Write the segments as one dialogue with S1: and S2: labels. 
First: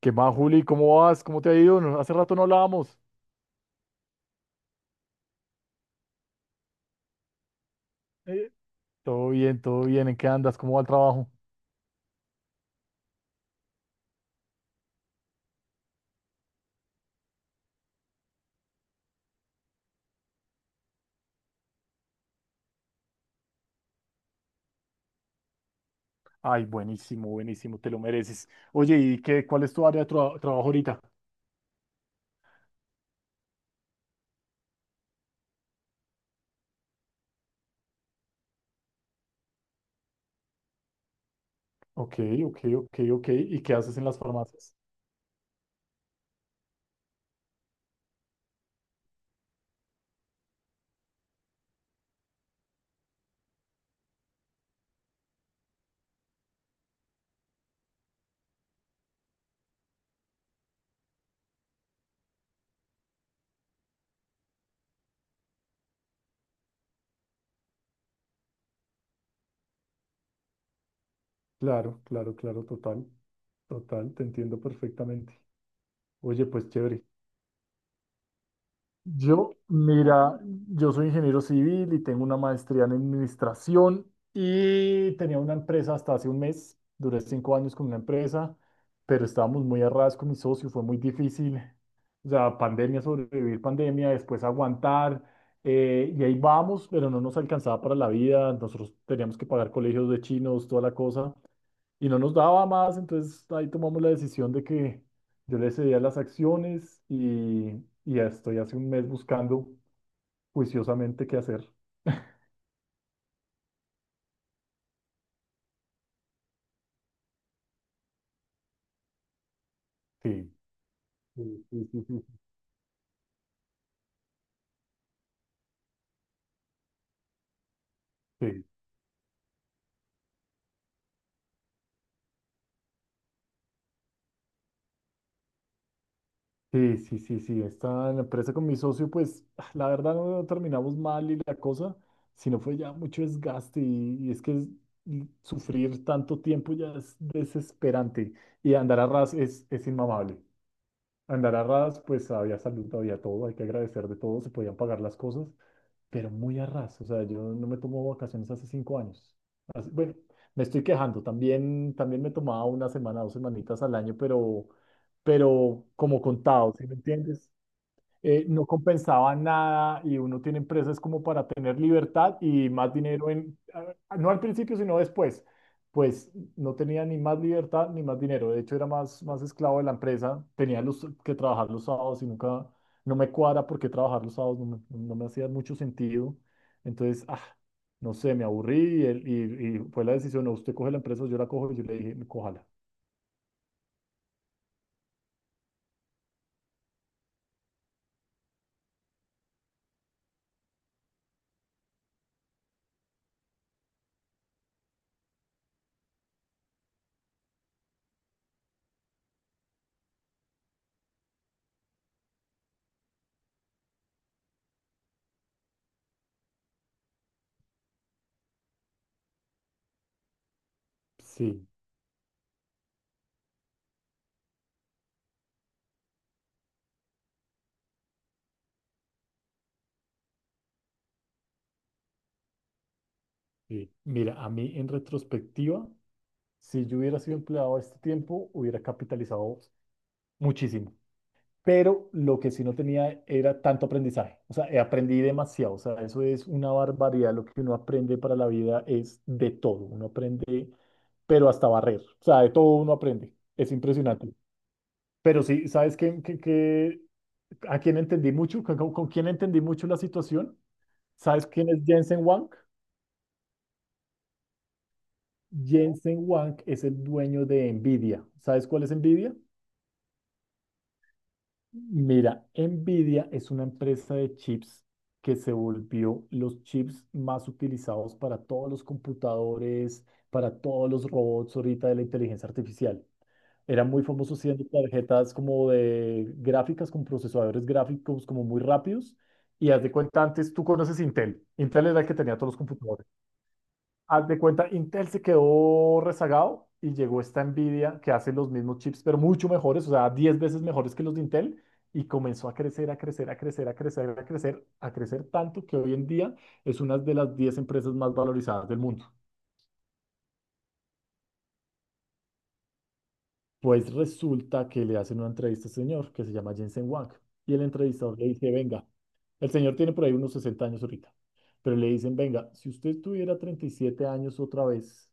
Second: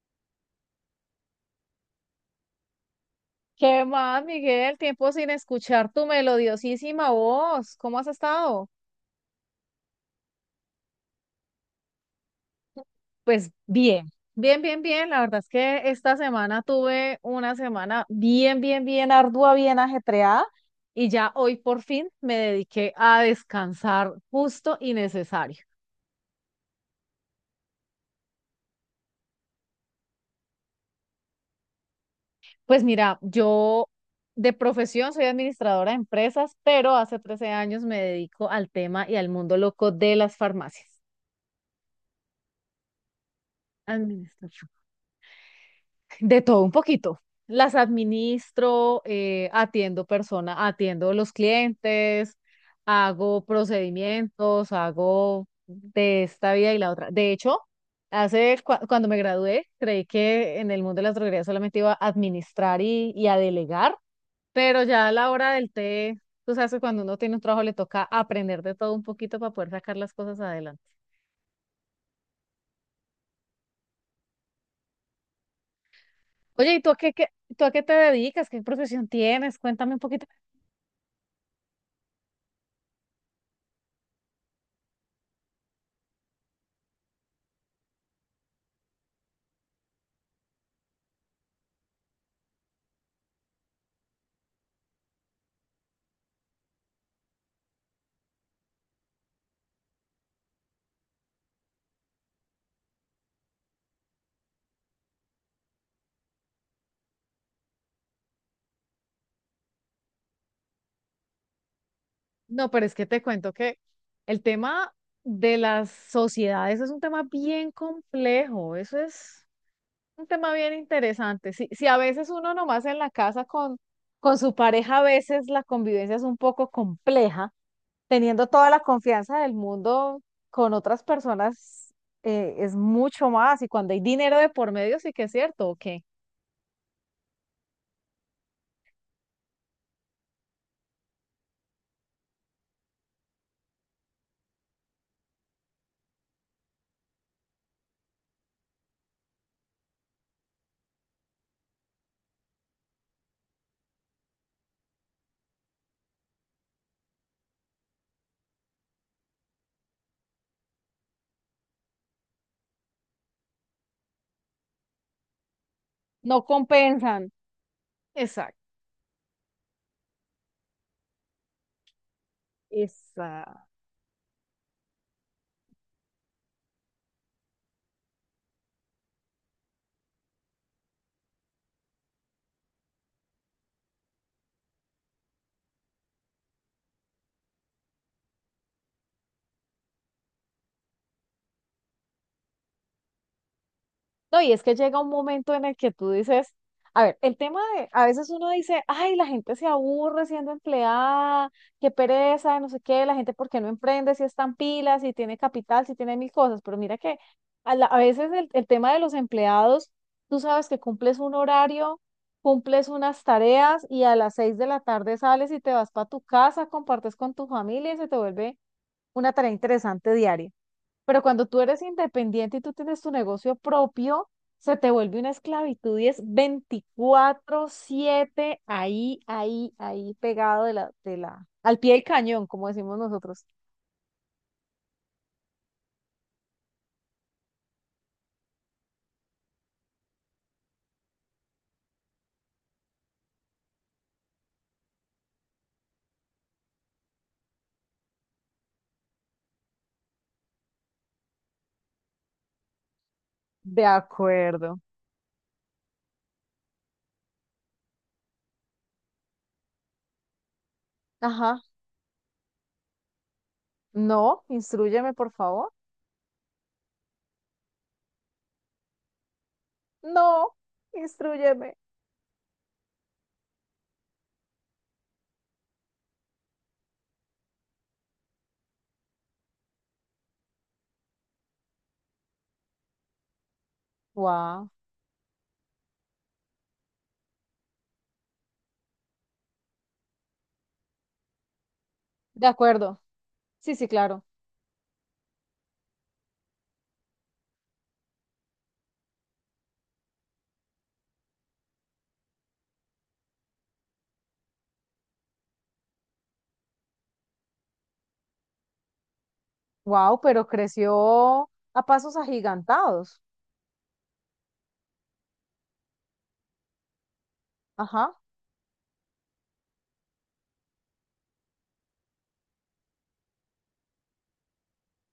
S1: ¿Qué más, Juli? ¿Cómo vas? ¿Cómo te ha ido? Hace rato no hablábamos.
S2: ¿Qué más, Miguel? Tiempo sin escuchar tu melodiosísima voz. ¿Cómo has
S1: Eh,
S2: estado?
S1: Todo bien, todo bien. ¿En qué andas? ¿Cómo va el trabajo?
S2: Pues bien. Bien, bien, bien. La verdad es que esta semana tuve una semana bien, bien, bien ardua, bien ajetreada y ya hoy por fin me dediqué a descansar justo y necesario.
S1: Ay, buenísimo, buenísimo, te lo mereces. Oye, ¿y qué, cuál es tu área de trabajo ahorita?
S2: Pues mira, yo de profesión soy administradora de empresas, pero hace 13 años me dedico al tema y al mundo loco de las farmacias.
S1: Ok, ok, ok, ok. ¿Y qué haces en las
S2: Administración.
S1: farmacias?
S2: De todo un poquito. Las administro, atiendo personas, atiendo los clientes, hago procedimientos, hago de esta vida y la otra. De hecho, cuando me gradué, creí que en el mundo de la droguería solamente iba a administrar y a delegar, pero ya a la hora del té, tú sabes que cuando uno tiene un trabajo le toca aprender de todo un poquito para poder sacar las cosas adelante.
S1: Claro, claro, claro, total. Total, te entiendo perfectamente. Oye, pues
S2: Oye, ¿y tú a
S1: chévere.
S2: qué, tú a qué te dedicas? ¿Qué profesión
S1: Yo,
S2: tienes? Cuéntame un poquito.
S1: mira, yo soy ingeniero civil y tengo una maestría en administración y tenía una empresa hasta hace un mes, duré cinco años con una empresa, pero estábamos muy a ras con mi socio, fue muy difícil, o sea, pandemia, sobrevivir pandemia, después aguantar, y ahí vamos, pero no nos alcanzaba para la vida, nosotros teníamos que pagar colegios de chinos, toda la cosa, y no nos daba más, entonces ahí tomamos la decisión de que yo le cedía las acciones y ya estoy hace un mes buscando juiciosamente qué hacer.
S2: No, pero es que te cuento que el tema de las sociedades es un tema bien complejo, eso es un
S1: Sí,
S2: tema bien interesante.
S1: sí,
S2: Si
S1: sí,
S2: a
S1: sí, sí,
S2: veces uno nomás en la casa con su pareja, a veces la convivencia es un poco compleja, teniendo
S1: sí,
S2: toda la confianza del mundo con otras personas, es mucho más, y cuando hay dinero de por medio sí que es cierto, que
S1: sí, sí, sí, sí, esta la empresa con mi socio, pues la verdad no terminamos mal y la cosa, sino fue ya mucho desgaste y y sufrir tanto tiempo ya es desesperante y andar a ras es inmamable. Andar a ras, pues había salud, había todo, hay que agradecer de todo, se podían pagar las cosas, pero muy a ras. O sea, yo no me tomo vacaciones hace 5 años. Bueno, me estoy quejando, también, también me tomaba una semana, dos semanitas al año, pero como
S2: no
S1: contado, ¿sí me
S2: compensan.
S1: entiendes?
S2: Exacto.
S1: No compensaba nada y uno tiene empresas como para tener libertad y más dinero no al principio, sino después. Pues no tenía ni más libertad ni más dinero. De hecho, era más esclavo de la empresa. Tenía que trabajar los sábados y nunca, no me cuadra porque trabajar los sábados no me hacía mucho sentido. Entonces, no sé, me aburrí y y fue la decisión, no, usted coge la empresa, yo la cojo y yo le dije, cójala.
S2: No, y es que llega un momento en el que tú dices, a ver, el tema de, a veces uno dice, ay, la gente se aburre siendo empleada, qué pereza, no sé qué, la gente por qué no emprende si es tan pila, si tiene capital, si tiene mil cosas, pero mira que a veces el tema de los empleados, tú sabes que cumples un horario, cumples unas tareas y a las 6 de la tarde sales y te vas para tu casa, compartes con tu familia y se te vuelve una tarea interesante diaria. Pero cuando tú
S1: Sí,
S2: eres independiente y tú tienes tu negocio propio, se te vuelve una esclavitud y es 24/7 ahí, ahí, ahí pegado al pie del cañón, como decimos nosotros.
S1: sí. Mira, a mí en retrospectiva, si yo hubiera sido empleado a este tiempo, hubiera capitalizado muchísimo. Pero lo que sí no tenía era tanto aprendizaje. O sea, aprendí demasiado. O sea, eso es una barbaridad. Lo que uno aprende para la vida es de todo. Uno aprende, pero hasta barrer. O sea, de todo uno aprende. Es
S2: De
S1: impresionante.
S2: acuerdo.
S1: Pero sí, ¿sabes a quién entendí mucho? Con quién entendí mucho la situación? ¿Sabes
S2: Ajá.
S1: quién es Jensen Huang?
S2: No, instrúyeme, por favor.
S1: Jensen Huang es el dueño de Nvidia. ¿Sabes cuál es Nvidia?
S2: No, instrúyeme.
S1: Mira, Nvidia es una empresa de chips que se volvió los chips más utilizados para todos los computadores, para todos los robots ahorita de la inteligencia artificial. Era muy famoso siendo
S2: Wow.
S1: tarjetas como de gráficas, con procesadores gráficos como muy rápidos. Y haz de cuenta, antes tú conoces Intel. Intel era el que tenía
S2: De
S1: todos los
S2: acuerdo.
S1: computadores.
S2: Sí, sí, claro.
S1: Haz de cuenta, Intel se quedó rezagado y llegó esta Nvidia que hace los mismos chips, pero mucho mejores, o sea, 10 veces mejores que los de Intel, y comenzó a crecer, a crecer, a crecer, a crecer, a crecer, a crecer tanto que hoy en día es una de las 10 empresas más valorizadas del mundo.
S2: Wow, pero creció a pasos agigantados.
S1: Pues resulta que le hacen una entrevista a este señor que se llama Jensen Huang, y el
S2: Ajá.
S1: entrevistador le dice, venga, el señor tiene por ahí unos 60 años ahorita, pero le dicen, venga, si usted tuviera 37 años otra vez,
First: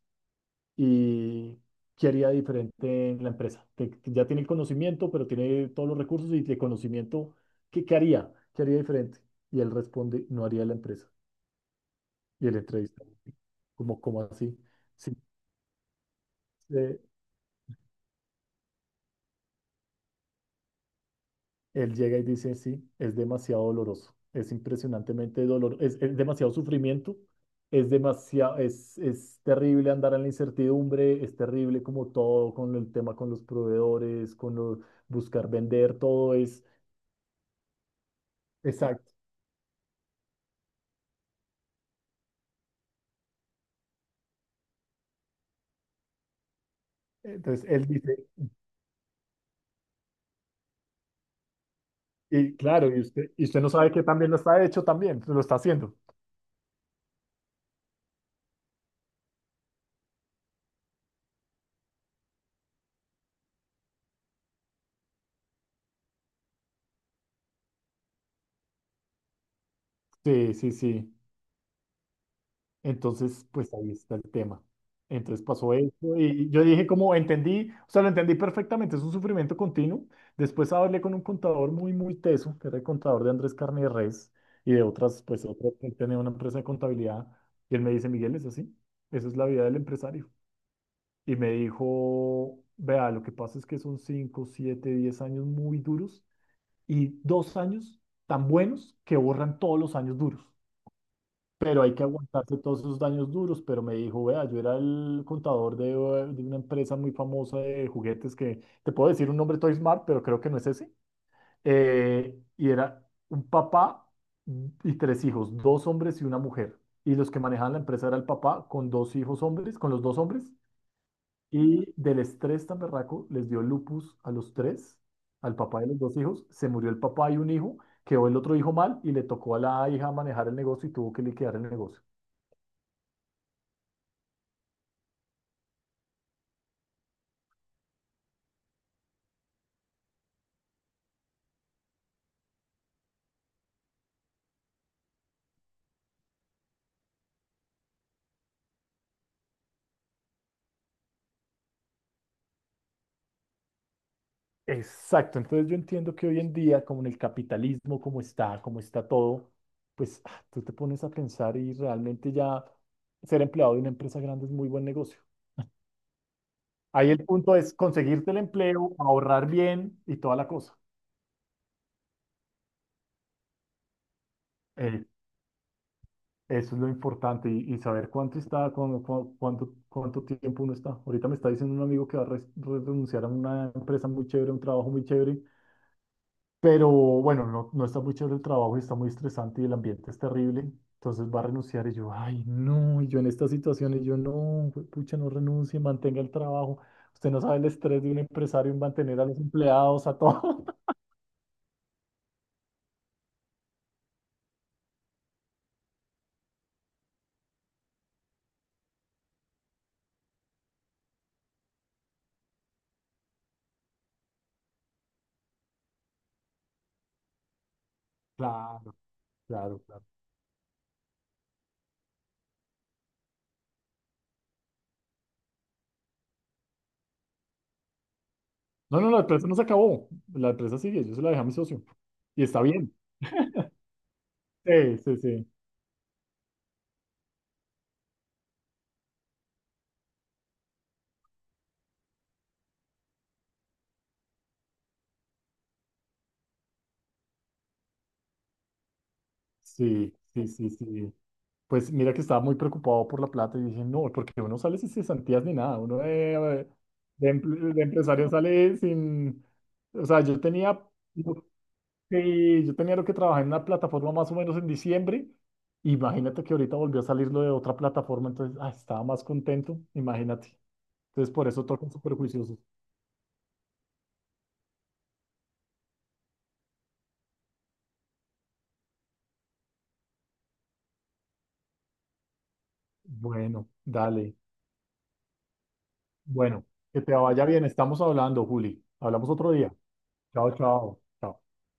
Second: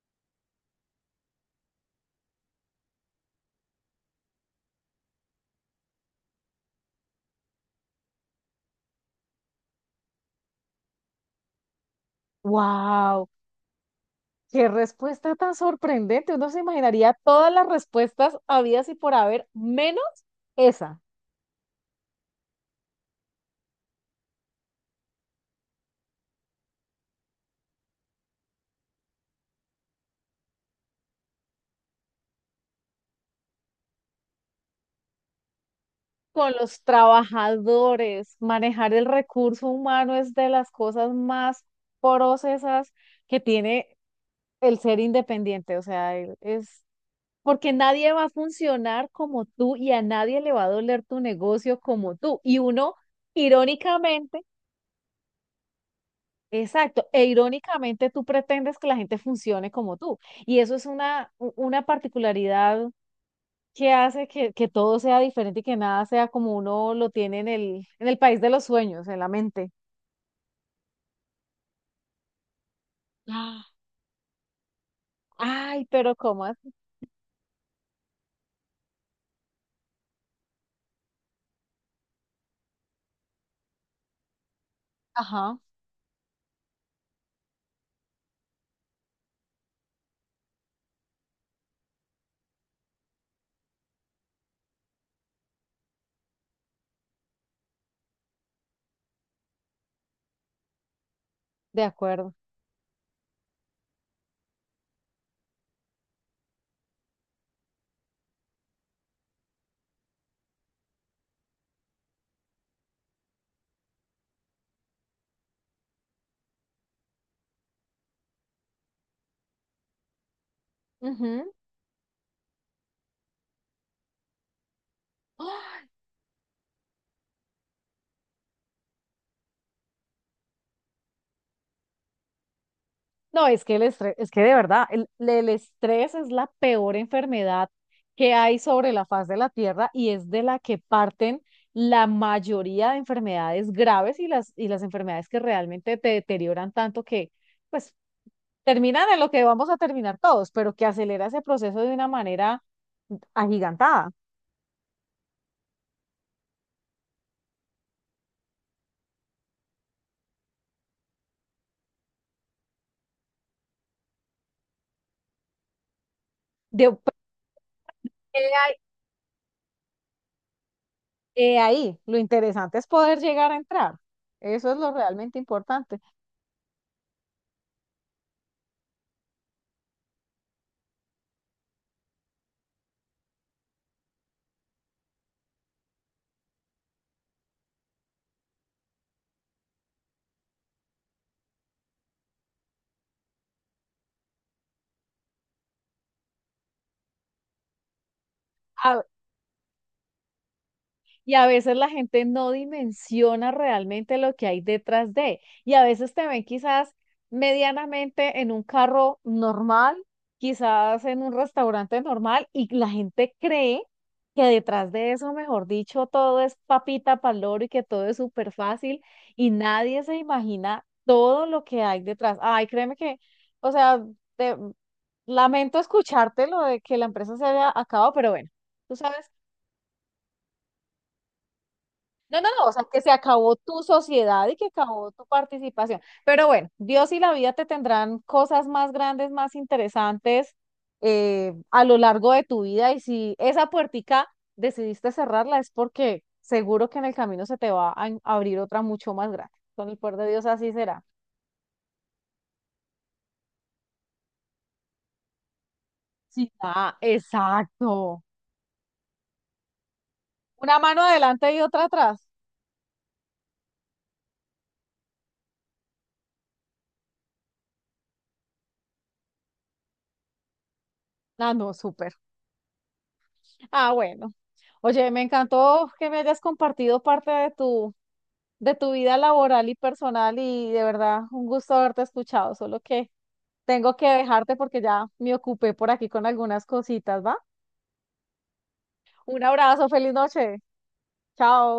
S1: y qué haría diferente en la empresa. Que ya tiene el conocimiento, pero tiene todos los recursos y de conocimiento, ¿qué, qué haría? ¿Qué haría diferente? Y él responde, no haría la empresa. Y el entrevistador
S2: Wow.
S1: como, ¿cómo así?
S2: Qué
S1: Sí,
S2: respuesta tan sorprendente. Uno se
S1: eh,
S2: imaginaría todas las respuestas habidas y por haber, menos esa.
S1: él llega y dice, sí, es demasiado doloroso, es impresionantemente doloroso, es demasiado sufrimiento. Es demasiado, es terrible andar en la incertidumbre, es terrible como todo con el tema con los proveedores, con los, buscar vender, todo
S2: Con
S1: es,
S2: los trabajadores, manejar el
S1: exacto,
S2: recurso humano es de las cosas más porosas que tiene el ser independiente. O sea, es
S1: entonces
S2: porque
S1: él
S2: nadie
S1: dice,
S2: va a funcionar como tú y a nadie le va a doler tu negocio como tú.
S1: y
S2: Y
S1: claro,
S2: uno,
S1: y usted no sabe que también lo
S2: irónicamente,
S1: está hecho también, lo está haciendo.
S2: exacto, e irónicamente tú pretendes que la gente funcione como tú. Y eso es una particularidad que hace que todo sea diferente y que nada sea como uno lo tiene en el país de los sueños, en la mente.
S1: Sí, sí, sí. Entonces, pues
S2: Ah,
S1: ahí está el tema. Entonces pasó
S2: ay, pero
S1: eso
S2: ¿cómo
S1: y
S2: es?
S1: yo dije como entendí, o sea, lo entendí perfectamente, es un sufrimiento continuo. Después hablé con un contador muy, muy teso, que era el contador de Andrés Carne de Res y de otras, pues
S2: Ajá,
S1: otras, él tenía una empresa de contabilidad y él me dice, Miguel, es así, esa es la vida del empresario. Y me dijo, vea, lo que pasa es que son 5, 7, 10 años muy duros y dos años tan buenos que borran todos los años duros. Pero
S2: de
S1: hay que
S2: acuerdo.
S1: aguantarse todos esos años duros. Pero me dijo, vea, yo era el contador de una empresa muy famosa de juguetes que te puedo decir un nombre Toy Smart, pero creo que no es ese. Y era un papá y tres hijos, dos hombres y una mujer. Y los que manejaban la empresa era el papá con dos hijos hombres, con los dos hombres, y del estrés tan berraco les dio lupus a los tres,
S2: Ujú.
S1: al papá de los dos hijos. Se murió el papá y un hijo, quedó el otro hijo mal y le tocó a la hija manejar el negocio y tuvo que liquidar el negocio.
S2: No, es que el estrés, es que de verdad, el estrés es la peor enfermedad que hay sobre la faz de la Tierra y es de la que parten la mayoría de enfermedades graves y las enfermedades que realmente te deterioran tanto que, pues, terminan en lo que vamos a terminar todos, pero que acelera ese proceso de una manera agigantada.
S1: Exacto, entonces yo entiendo que hoy en día, como en el capitalismo, como está todo, pues ah, tú te pones a pensar y realmente ya ser empleado de una empresa grande es muy buen negocio.
S2: De,
S1: Ahí el punto es conseguirte el
S2: he ahí,
S1: empleo, ahorrar bien y toda la cosa.
S2: he ahí, lo interesante es poder llegar a entrar. Eso es lo
S1: Eh,
S2: realmente importante.
S1: Eso es lo importante y saber cuánto está, cuándo- cu- cuánto, cuánto, tiempo uno está. Ahorita me está diciendo un amigo que va a renunciar a una empresa muy chévere, a un trabajo muy chévere, pero bueno, no, no está muy chévere el trabajo y está muy estresante y el ambiente es terrible. Entonces va a renunciar y yo, ay, no, y yo en estas situaciones, yo no, pucha, no renuncie, mantenga el trabajo. Usted no sabe el estrés de un empresario en
S2: A-
S1: mantener a los empleados, a todo.
S2: Y a veces la gente no dimensiona realmente lo que hay detrás de. Y a veces te ven quizás medianamente en un carro normal, quizás en un restaurante normal, y la gente cree que detrás de eso, mejor dicho, todo es papita paloro y que todo es súper
S1: Claro,
S2: fácil, y
S1: claro,
S2: nadie
S1: claro.
S2: se imagina todo lo que hay detrás. Ay, créeme que, o sea, te- lamento escucharte lo de que la empresa se haya acabado, pero bueno. Tú
S1: No, no, la
S2: sabes.
S1: empresa no se acabó. La empresa sigue, yo se la dejé a mi socio.
S2: No,
S1: Y
S2: no,
S1: está
S2: no, o sea,
S1: bien.
S2: que se acabó tu sociedad y que
S1: Sí,
S2: acabó
S1: sí,
S2: tu
S1: sí,
S2: participación. Pero bueno, Dios y la vida te tendrán cosas más grandes, más interesantes, a lo largo de tu vida. Y si esa puertica decidiste cerrarla es porque seguro que en el camino se te va a abrir otra mucho más grande. Con el
S1: sí,
S2: poder de Dios
S1: sí, sí,
S2: así será.
S1: sí. Pues mira que estaba muy preocupado por la plata y dije, no, porque uno sale sin cesantías ni nada, uno
S2: Sí. Ah,
S1: de
S2: exacto.
S1: empresario sale sin, o sea, yo tenía,
S2: Una mano
S1: lo
S2: adelante y otra atrás.
S1: yo tenía lo que trabajé en una plataforma más o menos en diciembre, imagínate que ahorita volvió a salirlo de otra plataforma, entonces, ah, estaba más contento, imagínate. Entonces, por
S2: Ah,
S1: eso
S2: no,
S1: tocan
S2: súper.
S1: súper juiciosos.
S2: Ah, bueno. Oye, me encantó que me hayas compartido parte de tu vida laboral y personal y de verdad un gusto haberte escuchado, solo que
S1: Bueno,
S2: tengo que
S1: dale,
S2: dejarte porque ya me ocupé por aquí con
S1: bueno,
S2: algunas
S1: que te
S2: cositas, ¿va?
S1: vaya bien, estamos hablando, Juli, hablamos
S2: Un
S1: otro día.
S2: abrazo, feliz
S1: Chao,
S2: noche.
S1: chao, chao.
S2: Chao.